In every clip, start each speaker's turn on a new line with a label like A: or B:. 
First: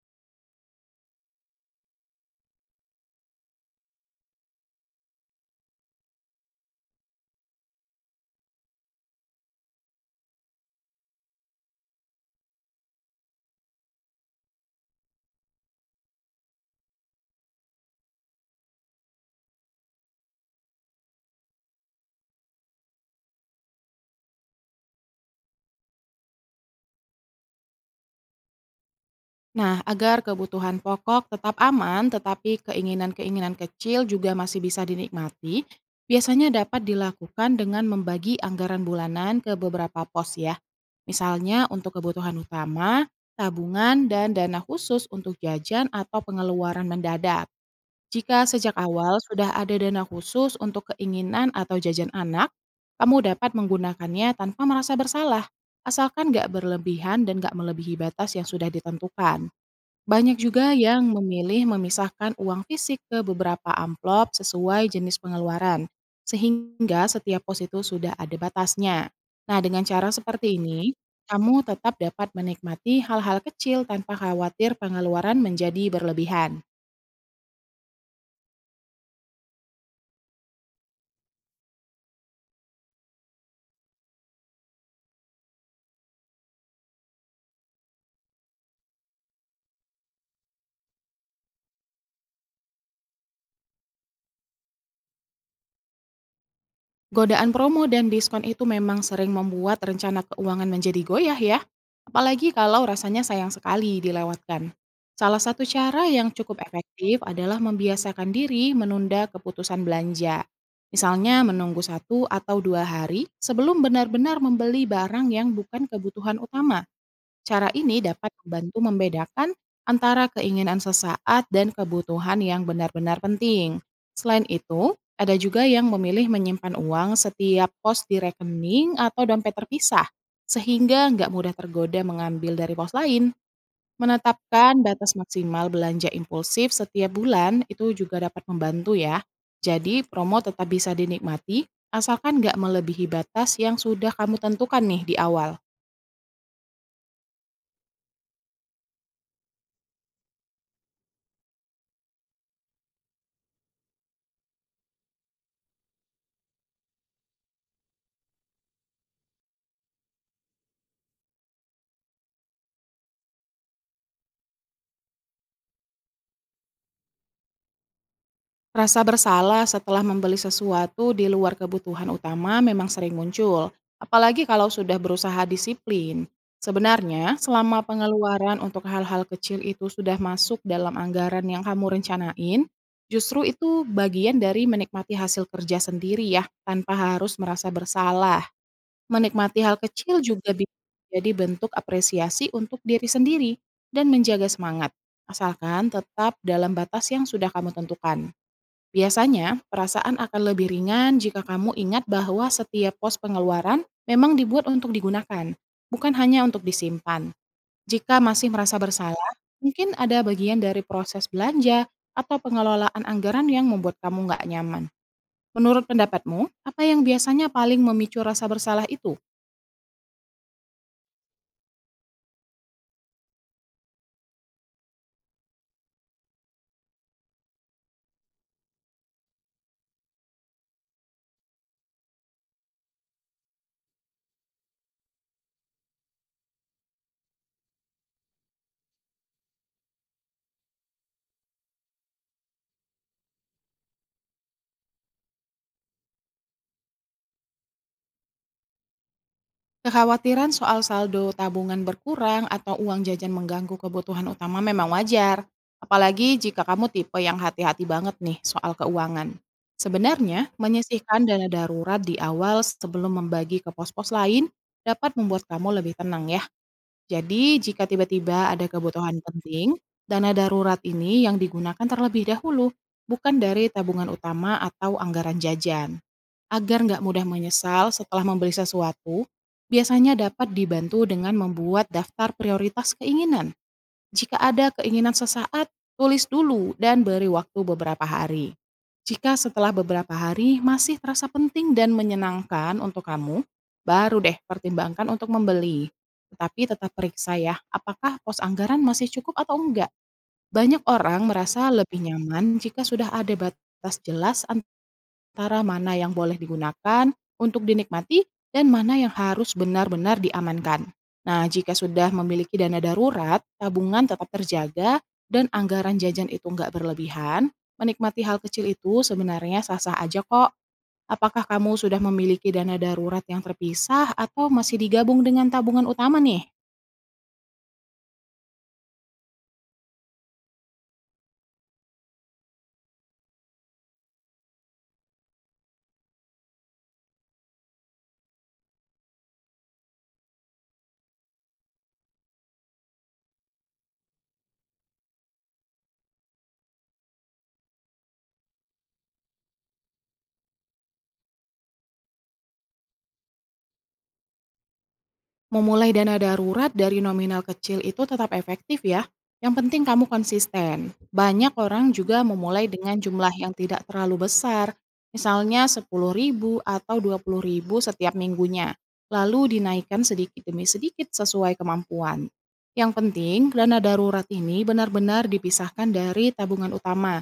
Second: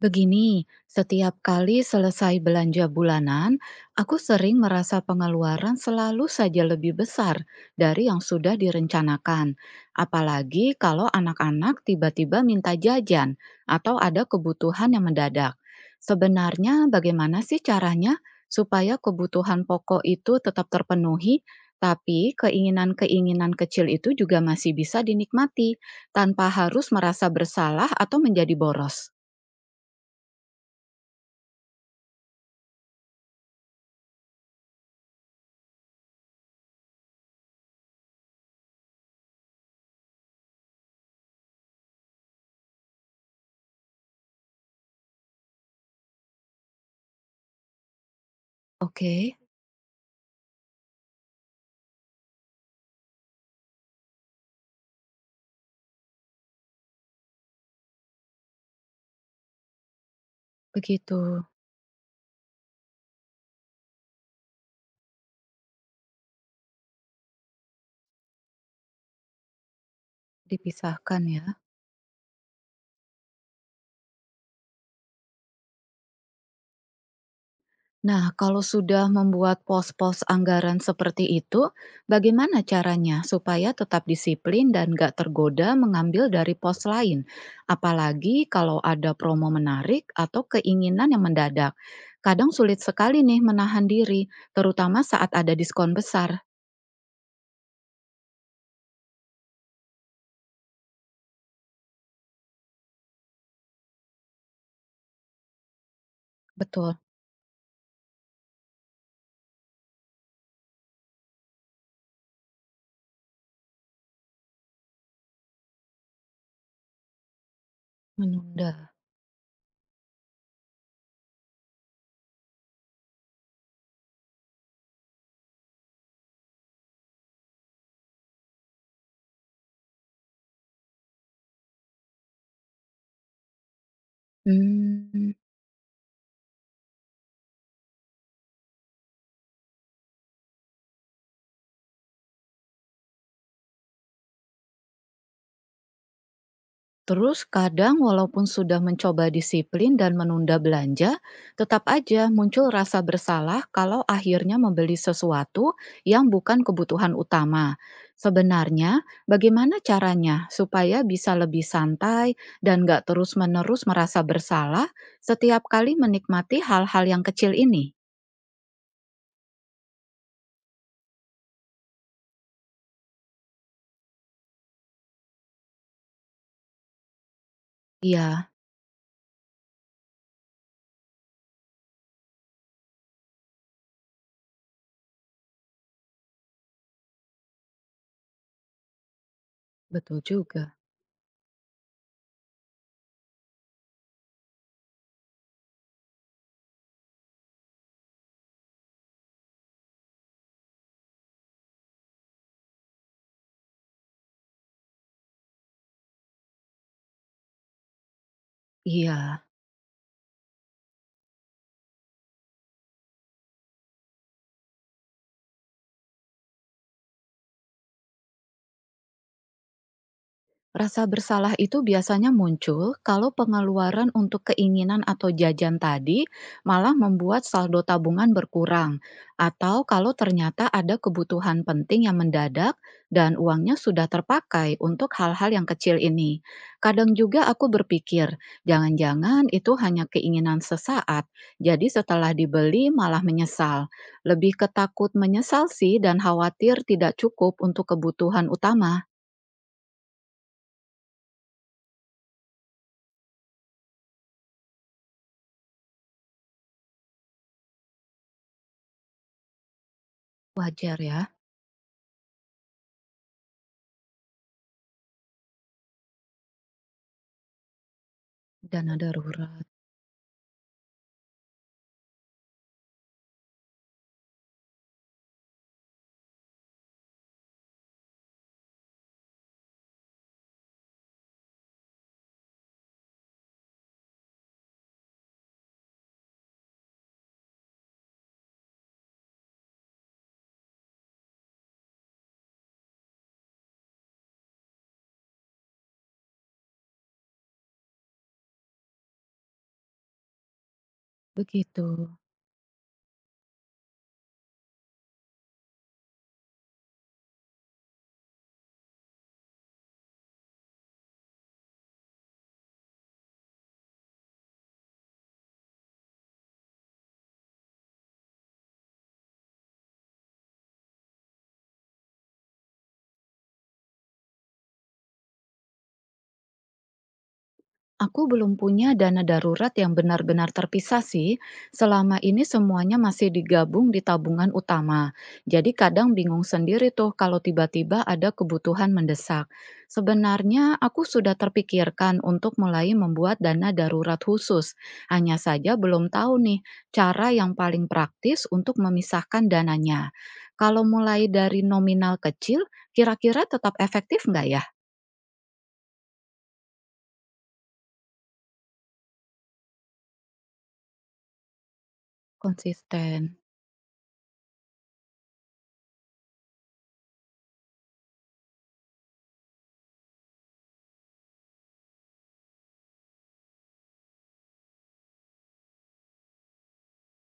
A: Begini, setiap kali selesai belanja bulanan, aku sering merasa pengeluaran selalu saja lebih besar dari yang sudah direncanakan. Apalagi kalau anak-anak tiba-tiba minta jajan atau ada kebutuhan yang mendadak. Sebenarnya, bagaimana sih caranya supaya kebutuhan pokok itu tetap terpenuhi, tapi keinginan-keinginan kecil itu juga masih bisa dinikmati tanpa harus merasa bersalah atau menjadi boros?
B: Nah, agar kebutuhan pokok tetap aman, tetapi keinginan-keinginan kecil juga masih bisa dinikmati, biasanya dapat dilakukan dengan membagi anggaran bulanan ke beberapa pos ya. Misalnya untuk kebutuhan utama, tabungan, dan dana khusus untuk jajan atau pengeluaran mendadak. Jika sejak
A: Oke,
B: awal sudah ada dana khusus untuk keinginan atau jajan anak, kamu dapat menggunakannya tanpa merasa bersalah, asalkan nggak berlebihan dan nggak melebihi batas yang sudah ditentukan. Banyak juga yang
A: begitu,
B: memilih memisahkan uang fisik ke beberapa amplop sesuai jenis pengeluaran, sehingga setiap pos itu sudah ada batasnya. Nah, dengan cara seperti ini,
A: dipisahkan ya.
B: kamu tetap dapat menikmati hal-hal kecil tanpa khawatir pengeluaran menjadi berlebihan.
A: Nah, kalau sudah membuat pos-pos anggaran seperti itu, bagaimana caranya supaya tetap disiplin dan gak tergoda mengambil dari pos lain? Apalagi kalau ada promo menarik atau keinginan yang mendadak. Kadang sulit sekali nih menahan diri, terutama saat ada diskon besar.
B: Godaan promo dan diskon itu memang sering membuat rencana keuangan menjadi goyah ya, apalagi kalau rasanya sayang sekali dilewatkan. Salah satu cara yang cukup
A: Betul,
B: efektif adalah membiasakan diri menunda keputusan belanja. Misalnya menunggu satu atau dua hari sebelum benar-benar membeli barang yang bukan kebutuhan utama. Cara ini dapat membantu
A: menunda.
B: membedakan antara keinginan sesaat dan kebutuhan yang benar-benar penting. Selain itu, ada juga yang memilih menyimpan uang setiap pos di rekening atau dompet terpisah, sehingga nggak mudah tergoda mengambil dari pos lain. Menetapkan batas
A: Hmm.
B: maksimal belanja impulsif setiap bulan itu juga dapat membantu ya. Jadi promo tetap bisa dinikmati, asalkan nggak melebihi batas yang sudah kamu tentukan nih di awal.
A: Terus kadang walaupun sudah mencoba disiplin dan menunda belanja, tetap aja muncul rasa bersalah kalau akhirnya membeli sesuatu yang bukan kebutuhan utama. Sebenarnya, bagaimana caranya supaya bisa lebih santai dan nggak terus-menerus merasa bersalah setiap kali menikmati hal-hal yang kecil ini?
B: Rasa bersalah setelah membeli sesuatu di luar kebutuhan utama memang sering muncul, apalagi kalau sudah berusaha disiplin. Sebenarnya, selama
A: Iya,
B: pengeluaran untuk hal-hal kecil itu sudah masuk dalam anggaran yang kamu rencanain, justru itu bagian dari menikmati hasil kerja sendiri ya, tanpa harus merasa bersalah. Menikmati hal
A: betul
B: kecil juga bisa
A: juga.
B: jadi bentuk apresiasi untuk diri sendiri dan menjaga semangat, asalkan tetap dalam batas yang sudah kamu tentukan. Biasanya, perasaan akan lebih ringan jika kamu ingat bahwa setiap pos pengeluaran memang dibuat untuk digunakan, bukan hanya untuk disimpan. Jika masih merasa bersalah,
A: Iya.
B: mungkin ada bagian dari proses belanja atau pengelolaan anggaran yang membuat kamu nggak nyaman. Menurut pendapatmu, apa yang biasanya paling memicu rasa bersalah itu?
A: Rasa bersalah itu biasanya muncul kalau pengeluaran untuk keinginan atau jajan tadi malah membuat saldo tabungan berkurang, atau kalau ternyata ada kebutuhan penting yang mendadak dan uangnya sudah terpakai untuk hal-hal yang kecil ini. Kadang juga aku berpikir, jangan-jangan itu hanya keinginan sesaat, jadi setelah dibeli malah menyesal. Lebih ketakut menyesal sih dan khawatir tidak cukup untuk kebutuhan utama.
B: Kekhawatiran soal saldo tabungan berkurang atau uang jajan mengganggu kebutuhan utama memang wajar, apalagi jika kamu tipe yang hati-hati banget nih soal keuangan. Sebenarnya,
A: Wajar
B: menyisihkan
A: ya.
B: dana darurat di awal sebelum membagi ke pos-pos lain dapat membuat kamu lebih tenang ya. Jadi, jika tiba-tiba ada
A: Dana
B: kebutuhan
A: darurat,
B: penting, dana darurat ini yang digunakan terlebih dahulu, bukan dari tabungan utama atau anggaran jajan. Agar nggak mudah menyesal setelah membeli sesuatu, biasanya dapat dibantu dengan membuat daftar prioritas keinginan. Jika ada keinginan sesaat, tulis dulu dan beri waktu beberapa hari. Jika setelah beberapa hari masih terasa penting dan menyenangkan untuk kamu, baru deh pertimbangkan untuk membeli. Tetapi tetap periksa ya, apakah pos anggaran masih cukup atau enggak. Banyak orang merasa
A: begitu.
B: lebih nyaman jika sudah ada batas jelas. Cara mana yang boleh digunakan untuk dinikmati dan mana yang harus benar-benar diamankan. Nah, jika sudah memiliki dana darurat, tabungan tetap terjaga dan anggaran jajan itu nggak berlebihan, menikmati hal kecil itu sebenarnya sah-sah aja kok. Apakah kamu sudah memiliki dana darurat yang terpisah atau masih digabung dengan tabungan utama nih?
A: Aku belum punya dana darurat yang benar-benar terpisah sih. Selama ini semuanya masih digabung di tabungan utama. Jadi kadang bingung sendiri tuh kalau tiba-tiba ada kebutuhan mendesak. Sebenarnya aku sudah terpikirkan untuk mulai membuat dana darurat khusus. Hanya saja belum tahu nih cara yang paling praktis untuk memisahkan dananya. Kalau mulai dari nominal kecil, kira-kira tetap efektif nggak ya?
B: Memulai dana darurat dari nominal kecil itu tetap efektif ya. Yang penting kamu konsisten. Banyak orang juga memulai dengan jumlah
A: Konsisten.
B: yang tidak terlalu besar, misalnya 10 ribu atau 20 ribu setiap minggunya, lalu dinaikkan sedikit demi sedikit sesuai kemampuan. Yang penting, dana darurat ini benar-benar dipisahkan dari tabungan utama,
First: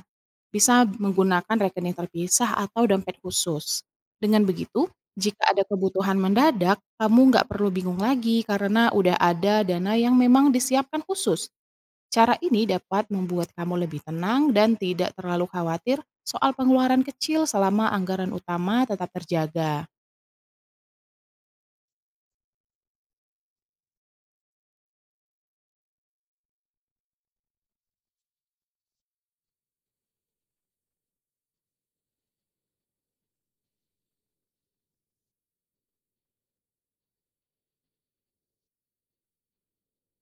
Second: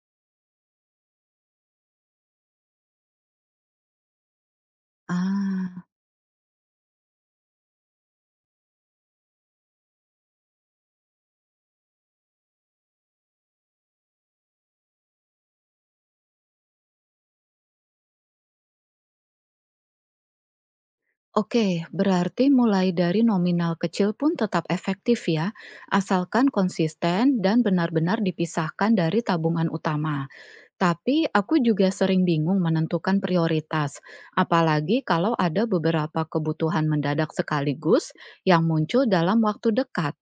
B: bisa menggunakan rekening terpisah atau dompet khusus. Dengan begitu, jika ada
A: Ah,
B: kebutuhan mendadak, kamu nggak perlu bingung lagi karena udah ada dana yang memang disiapkan khusus. Cara ini dapat membuat kamu lebih tenang dan tidak terlalu khawatir soal pengeluaran kecil selama anggaran utama tetap terjaga.
A: oke. Berarti mulai dari nominal kecil pun tetap efektif ya, asalkan konsisten dan benar-benar dipisahkan dari tabungan utama. Tapi aku juga sering bingung menentukan prioritas, apalagi kalau ada beberapa kebutuhan mendadak sekaligus yang muncul dalam waktu dekat.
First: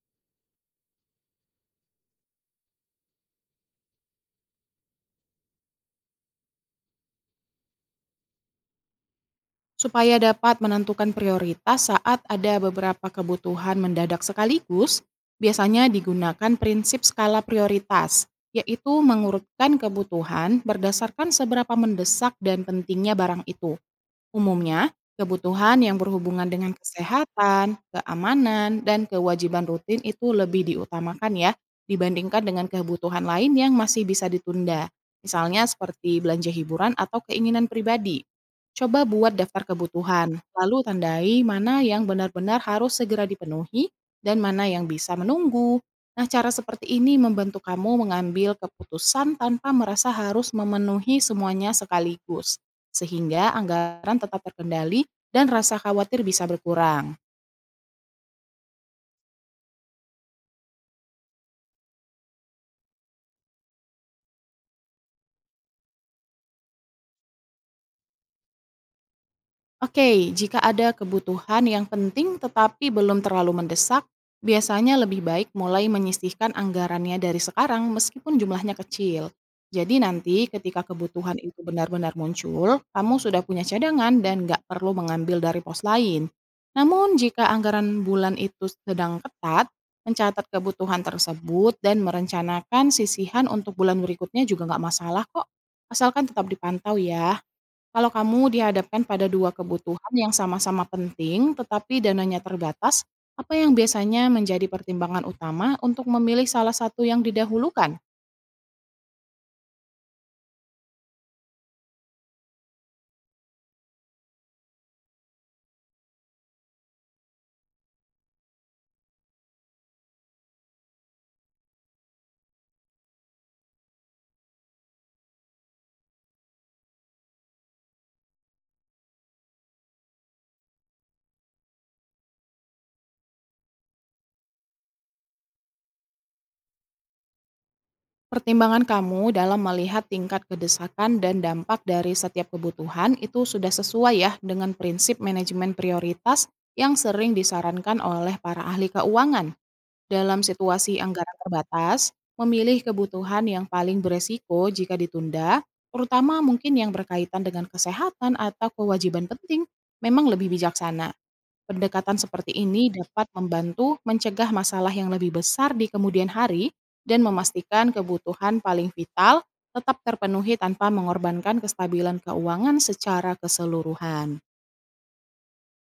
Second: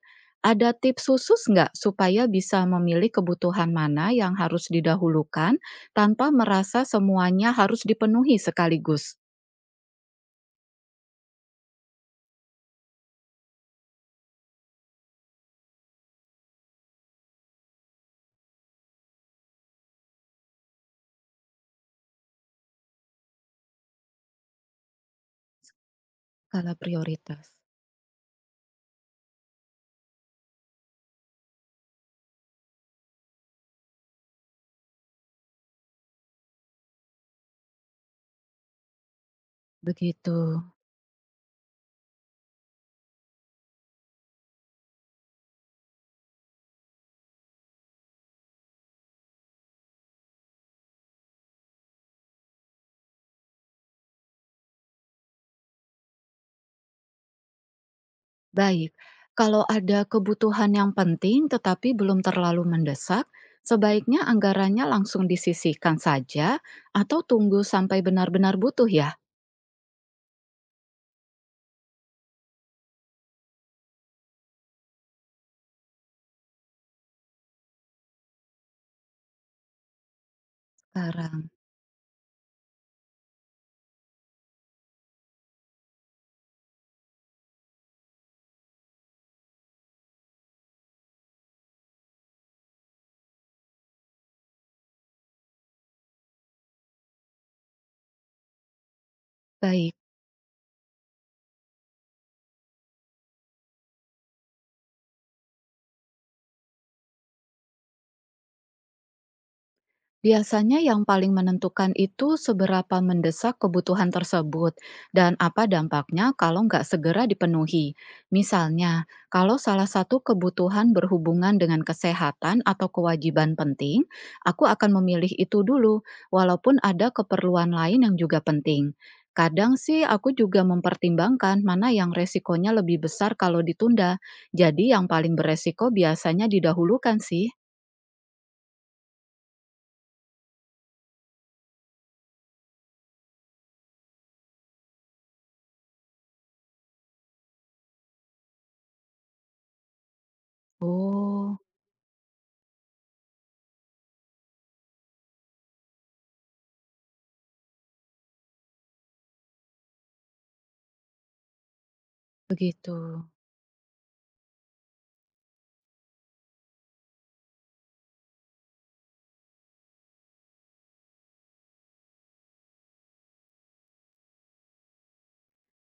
A: Ada tips khusus nggak supaya bisa memilih kebutuhan mana yang harus didahulukan tanpa merasa semuanya harus dipenuhi sekaligus?
B: Supaya dapat menentukan prioritas saat ada beberapa kebutuhan mendadak sekaligus, biasanya digunakan prinsip skala prioritas, yaitu mengurutkan kebutuhan berdasarkan seberapa mendesak dan pentingnya barang itu. Umumnya, kebutuhan yang berhubungan dengan
A: Skala prioritas,
B: kesehatan, keamanan, dan kewajiban rutin itu lebih diutamakan ya dibandingkan dengan kebutuhan lain yang masih bisa ditunda. Misalnya seperti belanja hiburan atau keinginan pribadi. Coba buat daftar kebutuhan,
A: begitu.
B: lalu tandai mana yang benar-benar harus segera dipenuhi dan mana yang bisa menunggu. Nah, cara seperti ini membantu kamu mengambil keputusan tanpa merasa harus memenuhi semuanya sekaligus sehingga anggaran tetap terkendali dan rasa khawatir bisa berkurang.
A: Baik, kalau ada kebutuhan yang penting tetapi belum terlalu mendesak, sebaiknya anggarannya langsung disisihkan saja atau tunggu sampai benar-benar butuh ya
B: Oke, jika ada kebutuhan yang penting tetapi belum terlalu mendesak, biasanya lebih baik mulai menyisihkan anggarannya dari sekarang meskipun jumlahnya kecil. Jadi nanti ketika
A: sekarang?
B: kebutuhan itu benar-benar muncul, kamu sudah punya cadangan dan nggak perlu mengambil dari pos lain. Namun jika anggaran bulan itu sedang ketat, mencatat kebutuhan tersebut dan merencanakan sisihan untuk bulan berikutnya juga nggak masalah kok, asalkan tetap dipantau ya. Kalau kamu dihadapkan pada dua
A: Baik.
B: kebutuhan yang sama-sama penting, tetapi dananya terbatas, apa yang biasanya menjadi pertimbangan utama untuk memilih salah satu yang didahulukan?
A: Biasanya yang paling menentukan itu seberapa mendesak kebutuhan tersebut dan apa dampaknya kalau nggak segera dipenuhi. Misalnya, kalau salah satu kebutuhan berhubungan dengan kesehatan atau kewajiban penting, aku akan memilih itu dulu, walaupun ada keperluan lain yang juga penting. Kadang sih aku juga mempertimbangkan mana yang resikonya lebih besar kalau ditunda. Jadi yang paling beresiko biasanya didahulukan sih.
B: Pertimbangan kamu dalam melihat tingkat kedesakan dan dampak dari setiap kebutuhan itu sudah sesuai ya dengan prinsip manajemen prioritas yang sering disarankan oleh para ahli keuangan. Dalam situasi anggaran
A: Oh,
B: terbatas, memilih kebutuhan yang paling beresiko jika ditunda, terutama mungkin yang berkaitan dengan kesehatan atau kewajiban penting, memang lebih bijaksana. Pendekatan seperti ini
A: begitu.
B: dapat membantu mencegah masalah yang lebih besar di kemudian hari dan memastikan kebutuhan paling vital tetap terpenuhi tanpa mengorbankan kestabilan keuangan secara keseluruhan.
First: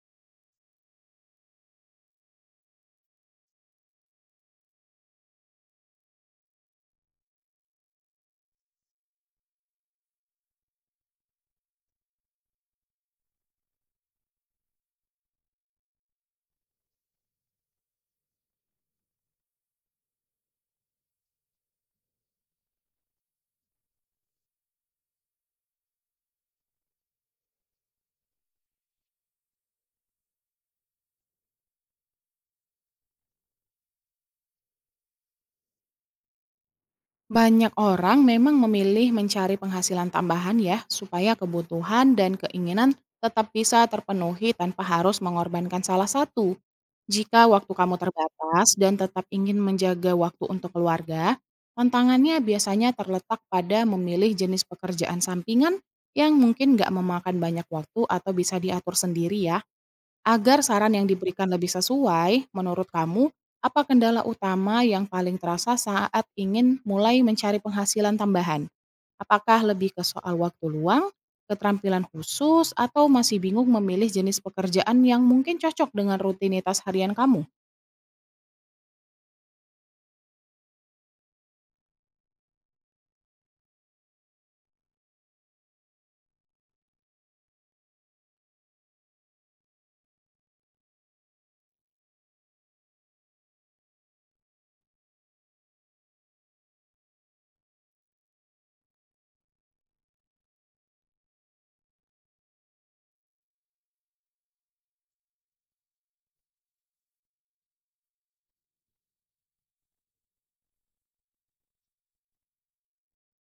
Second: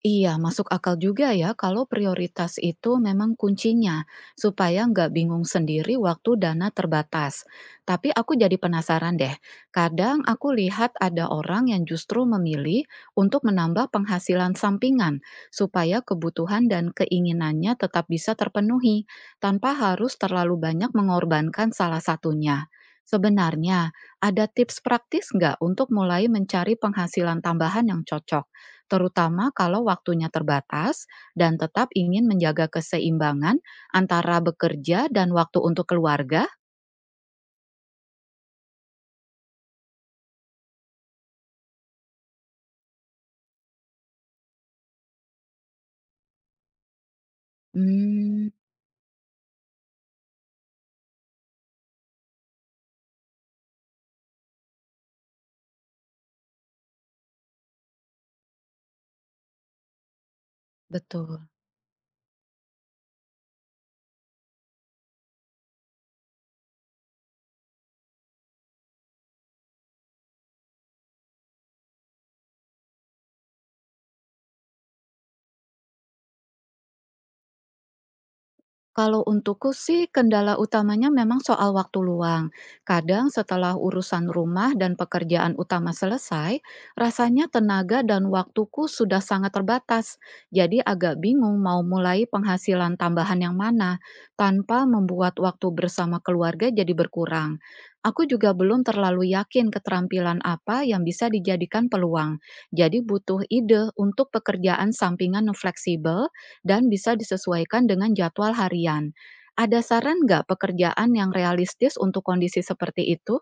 A: Iya, masuk akal juga ya kalau prioritas itu memang kuncinya, supaya nggak bingung sendiri waktu dana terbatas. Tapi aku jadi penasaran deh, kadang aku lihat ada orang yang justru memilih untuk menambah penghasilan sampingan, supaya kebutuhan dan keinginannya tetap bisa terpenuhi, tanpa harus terlalu banyak mengorbankan salah satunya. Sebenarnya, ada tips praktis nggak untuk mulai mencari penghasilan tambahan yang cocok? Terutama kalau waktunya terbatas dan tetap ingin menjaga keseimbangan antara bekerja dan waktu untuk keluarga?
B: Banyak orang memang memilih mencari penghasilan tambahan ya, supaya kebutuhan dan keinginan tetap bisa terpenuhi tanpa harus mengorbankan salah satu. Jika waktu kamu
A: Mmm,
B: terbatas dan tetap ingin menjaga waktu untuk keluarga, tantangannya biasanya terletak pada memilih jenis pekerjaan sampingan yang mungkin nggak memakan banyak waktu atau bisa diatur sendiri ya. Agar saran yang diberikan
A: Betul.
B: lebih sesuai, menurut kamu, apa kendala utama yang paling terasa saat ingin mulai mencari penghasilan tambahan? Apakah lebih ke soal waktu luang, keterampilan khusus, atau masih bingung memilih jenis pekerjaan yang mungkin cocok dengan rutinitas harian kamu?
A: Kalau untukku sih kendala utamanya memang soal waktu luang. Kadang setelah urusan rumah dan pekerjaan utama selesai, rasanya tenaga dan waktuku sudah sangat terbatas. Jadi agak bingung mau mulai penghasilan tambahan yang mana tanpa membuat waktu bersama keluarga jadi berkurang. Aku juga belum terlalu yakin keterampilan apa yang bisa dijadikan peluang. Jadi butuh ide untuk pekerjaan sampingan yang fleksibel dan bisa disesuaikan dengan jadwal harian. Ada saran nggak pekerjaan yang realistis untuk kondisi seperti itu?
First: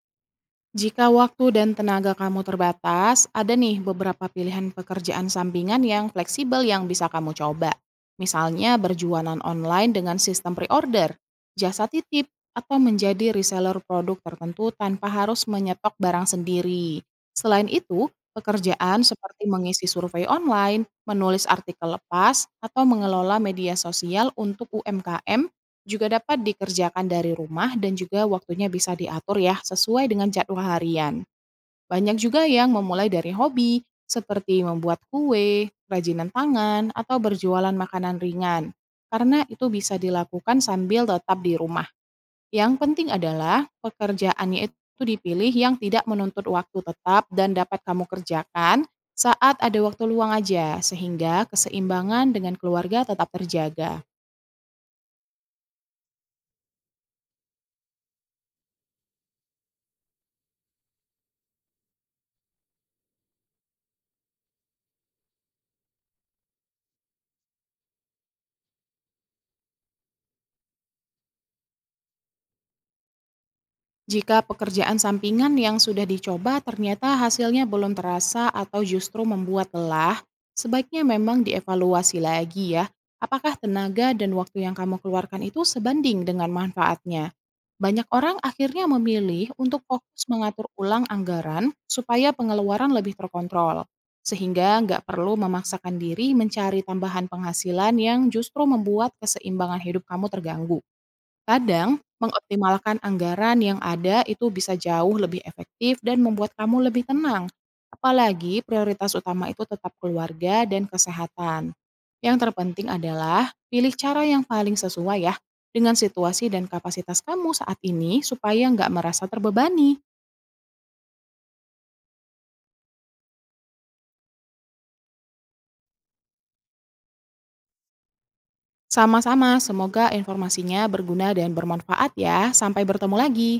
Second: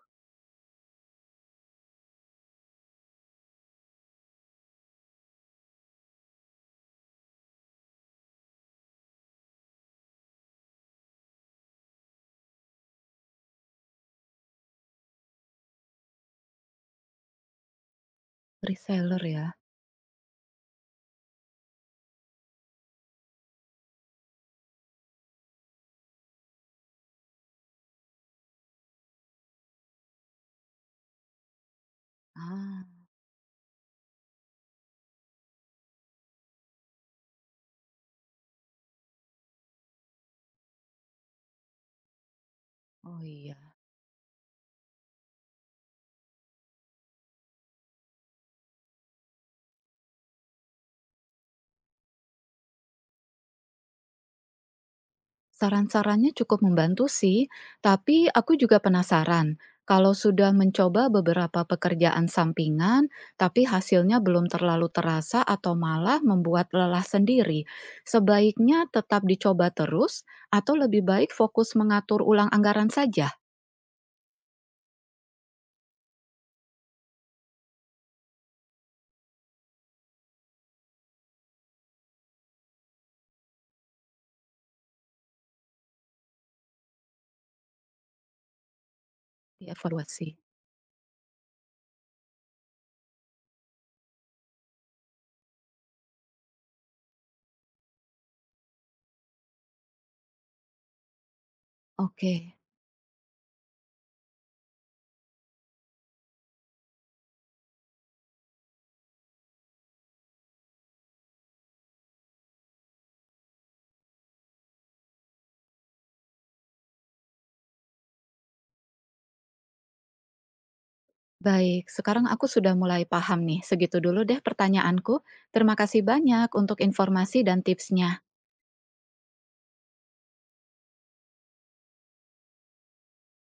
B: Jika waktu dan tenaga kamu terbatas, ada nih beberapa pilihan pekerjaan sampingan yang fleksibel yang bisa kamu coba. Misalnya berjualan online dengan sistem pre-order, jasa titip, atau menjadi reseller produk tertentu tanpa harus menyetok barang sendiri. Selain itu, pekerjaan
A: Reseller
B: seperti
A: ya?
B: mengisi survei online, menulis artikel lepas, atau mengelola media sosial untuk UMKM juga dapat dikerjakan dari rumah dan juga waktunya bisa diatur ya, sesuai dengan jadwal harian. Banyak juga yang
A: Ah,
B: memulai dari hobi, seperti membuat kue, kerajinan tangan, atau berjualan makanan ringan. Karena itu bisa dilakukan sambil tetap di rumah. Yang penting
A: oh
B: adalah
A: iya.
B: pekerjaannya itu dipilih yang tidak menuntut waktu tetap dan dapat kamu kerjakan saat ada waktu luang aja, sehingga keseimbangan dengan keluarga tetap terjaga.
A: Saran-sarannya cukup membantu sih, tapi aku juga penasaran. Kalau sudah mencoba beberapa pekerjaan sampingan, tapi hasilnya belum terlalu terasa atau malah membuat lelah sendiri, sebaiknya tetap dicoba terus atau lebih baik fokus mengatur ulang anggaran saja?
B: Jika pekerjaan sampingan yang sudah dicoba ternyata hasilnya belum terasa atau justru membuat lelah, sebaiknya memang dievaluasi lagi ya. Apakah tenaga dan waktu yang kamu keluarkan itu sebanding dengan manfaatnya? Banyak orang akhirnya memilih untuk fokus
A: Dievaluasi.
B: mengatur ulang anggaran supaya pengeluaran lebih terkontrol. Sehingga nggak perlu memaksakan diri mencari tambahan penghasilan yang justru membuat keseimbangan hidup kamu terganggu. Kadang,
A: Oke.
B: mengoptimalkan anggaran yang ada itu bisa jauh lebih efektif dan membuat kamu lebih tenang. Apalagi prioritas utama itu tetap keluarga dan kesehatan. Yang terpenting adalah pilih cara yang paling sesuai ya dengan situasi dan kapasitas kamu saat ini supaya nggak merasa terbebani.
A: Baik, sekarang aku sudah mulai paham nih. Segitu dulu deh pertanyaanku. Terima kasih banyak untuk informasi dan tipsnya.
B: Sama-sama, semoga informasinya berguna dan bermanfaat ya. Sampai bertemu lagi.